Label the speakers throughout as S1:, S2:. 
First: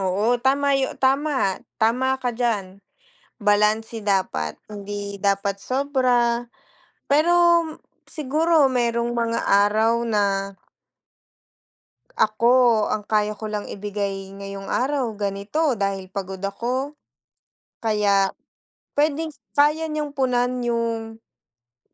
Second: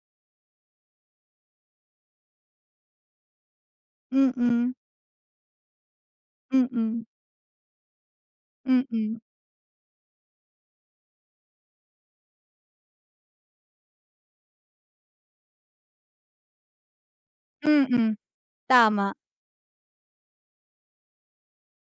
S1: Oo, tama yo tama, tama ka diyan. Balanse dapat
S2: Mm.
S1: hindi dapat sobra,
S2: Hmm.
S1: pero siguro mayrong
S2: Mm.
S1: mga araw na Ako, ang kaya ko lang ibigay ngayong araw ganito dahil pagod ako.
S2: Mm,
S1: Kaya
S2: tama.
S1: pwedeng kaya niyong punan yung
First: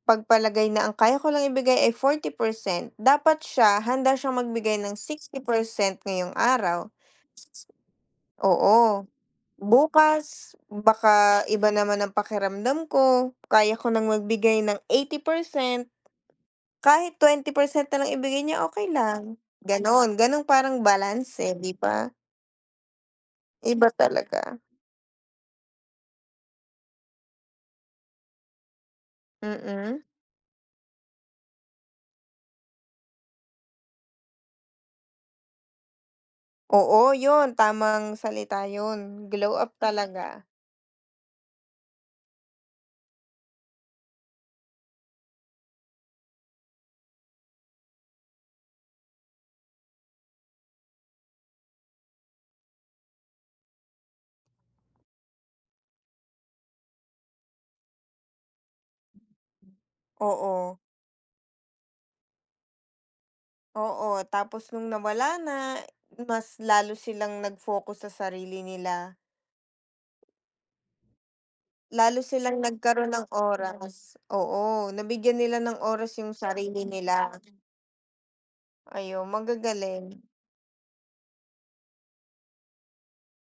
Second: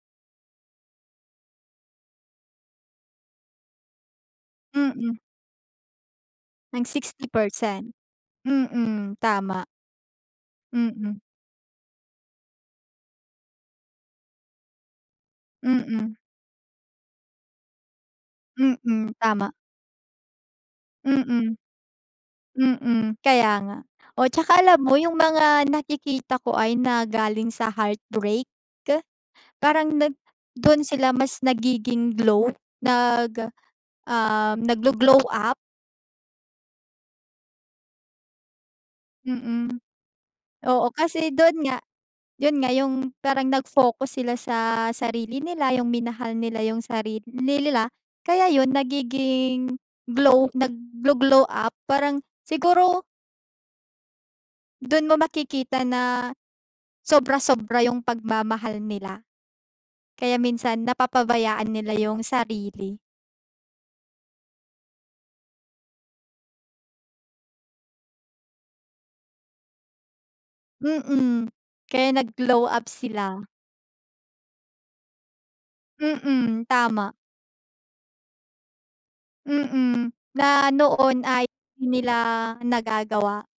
S1: pagpalagay na ang kaya ko lang ibigay ay 40% dapat siya handa siyang magbigay ng
S2: Mm.
S1: 60% ngayong
S2: Ng
S1: araw.
S2: 60%
S1: Oo,
S2: mm, tama.
S1: bukas
S2: Mm.
S1: baka iba naman ang pakiramdam ko kaya ko ng magbigay ng 80%
S2: Mm.
S1: kahit 20% na lang ibigay niyo okey
S2: Mm,
S1: lang
S2: tama.
S1: ganon, ganon parang balance eh,
S2: Mm,
S1: 'di ba.
S2: mm kaya nga,
S1: Iba
S2: o
S1: talaga.
S2: tsaka alam mo yung mga nakikita ko ay na galing sa heartbreak ke parang
S1: Mm.
S2: nag dun sila mas nagiging glow nag ah, nagglo-glow up.
S1: Oo, yun tamang salita yun, glow up
S2: Mm,
S1: talaga.
S2: oo kasi dun nga yun nga, yung parang nag-focus sila sa sarili nila, yung minahal nila yung sarili nila kaya yun nagiging glow, nagglo-glow up parang siguro Dun mo makikita na sobra-sobra yung pagmamahal nila, kaya
S1: Oo.
S2: minsan napapabayaan nila yung sarili.
S1: Oo, tapos nung nawala na, mas lalo silang nag-focus sa sarili nila.
S2: Mm, kaya
S1: Lalo silang
S2: nag-glow up
S1: nagkaroon ng
S2: sila.
S1: oras, oo, nabigyan nila ng oras yung
S2: Mm,
S1: sarili
S2: tama.
S1: nila. Ay, o
S2: Mm,
S1: magagaling.
S2: na noon ay hindi nila nagagawa.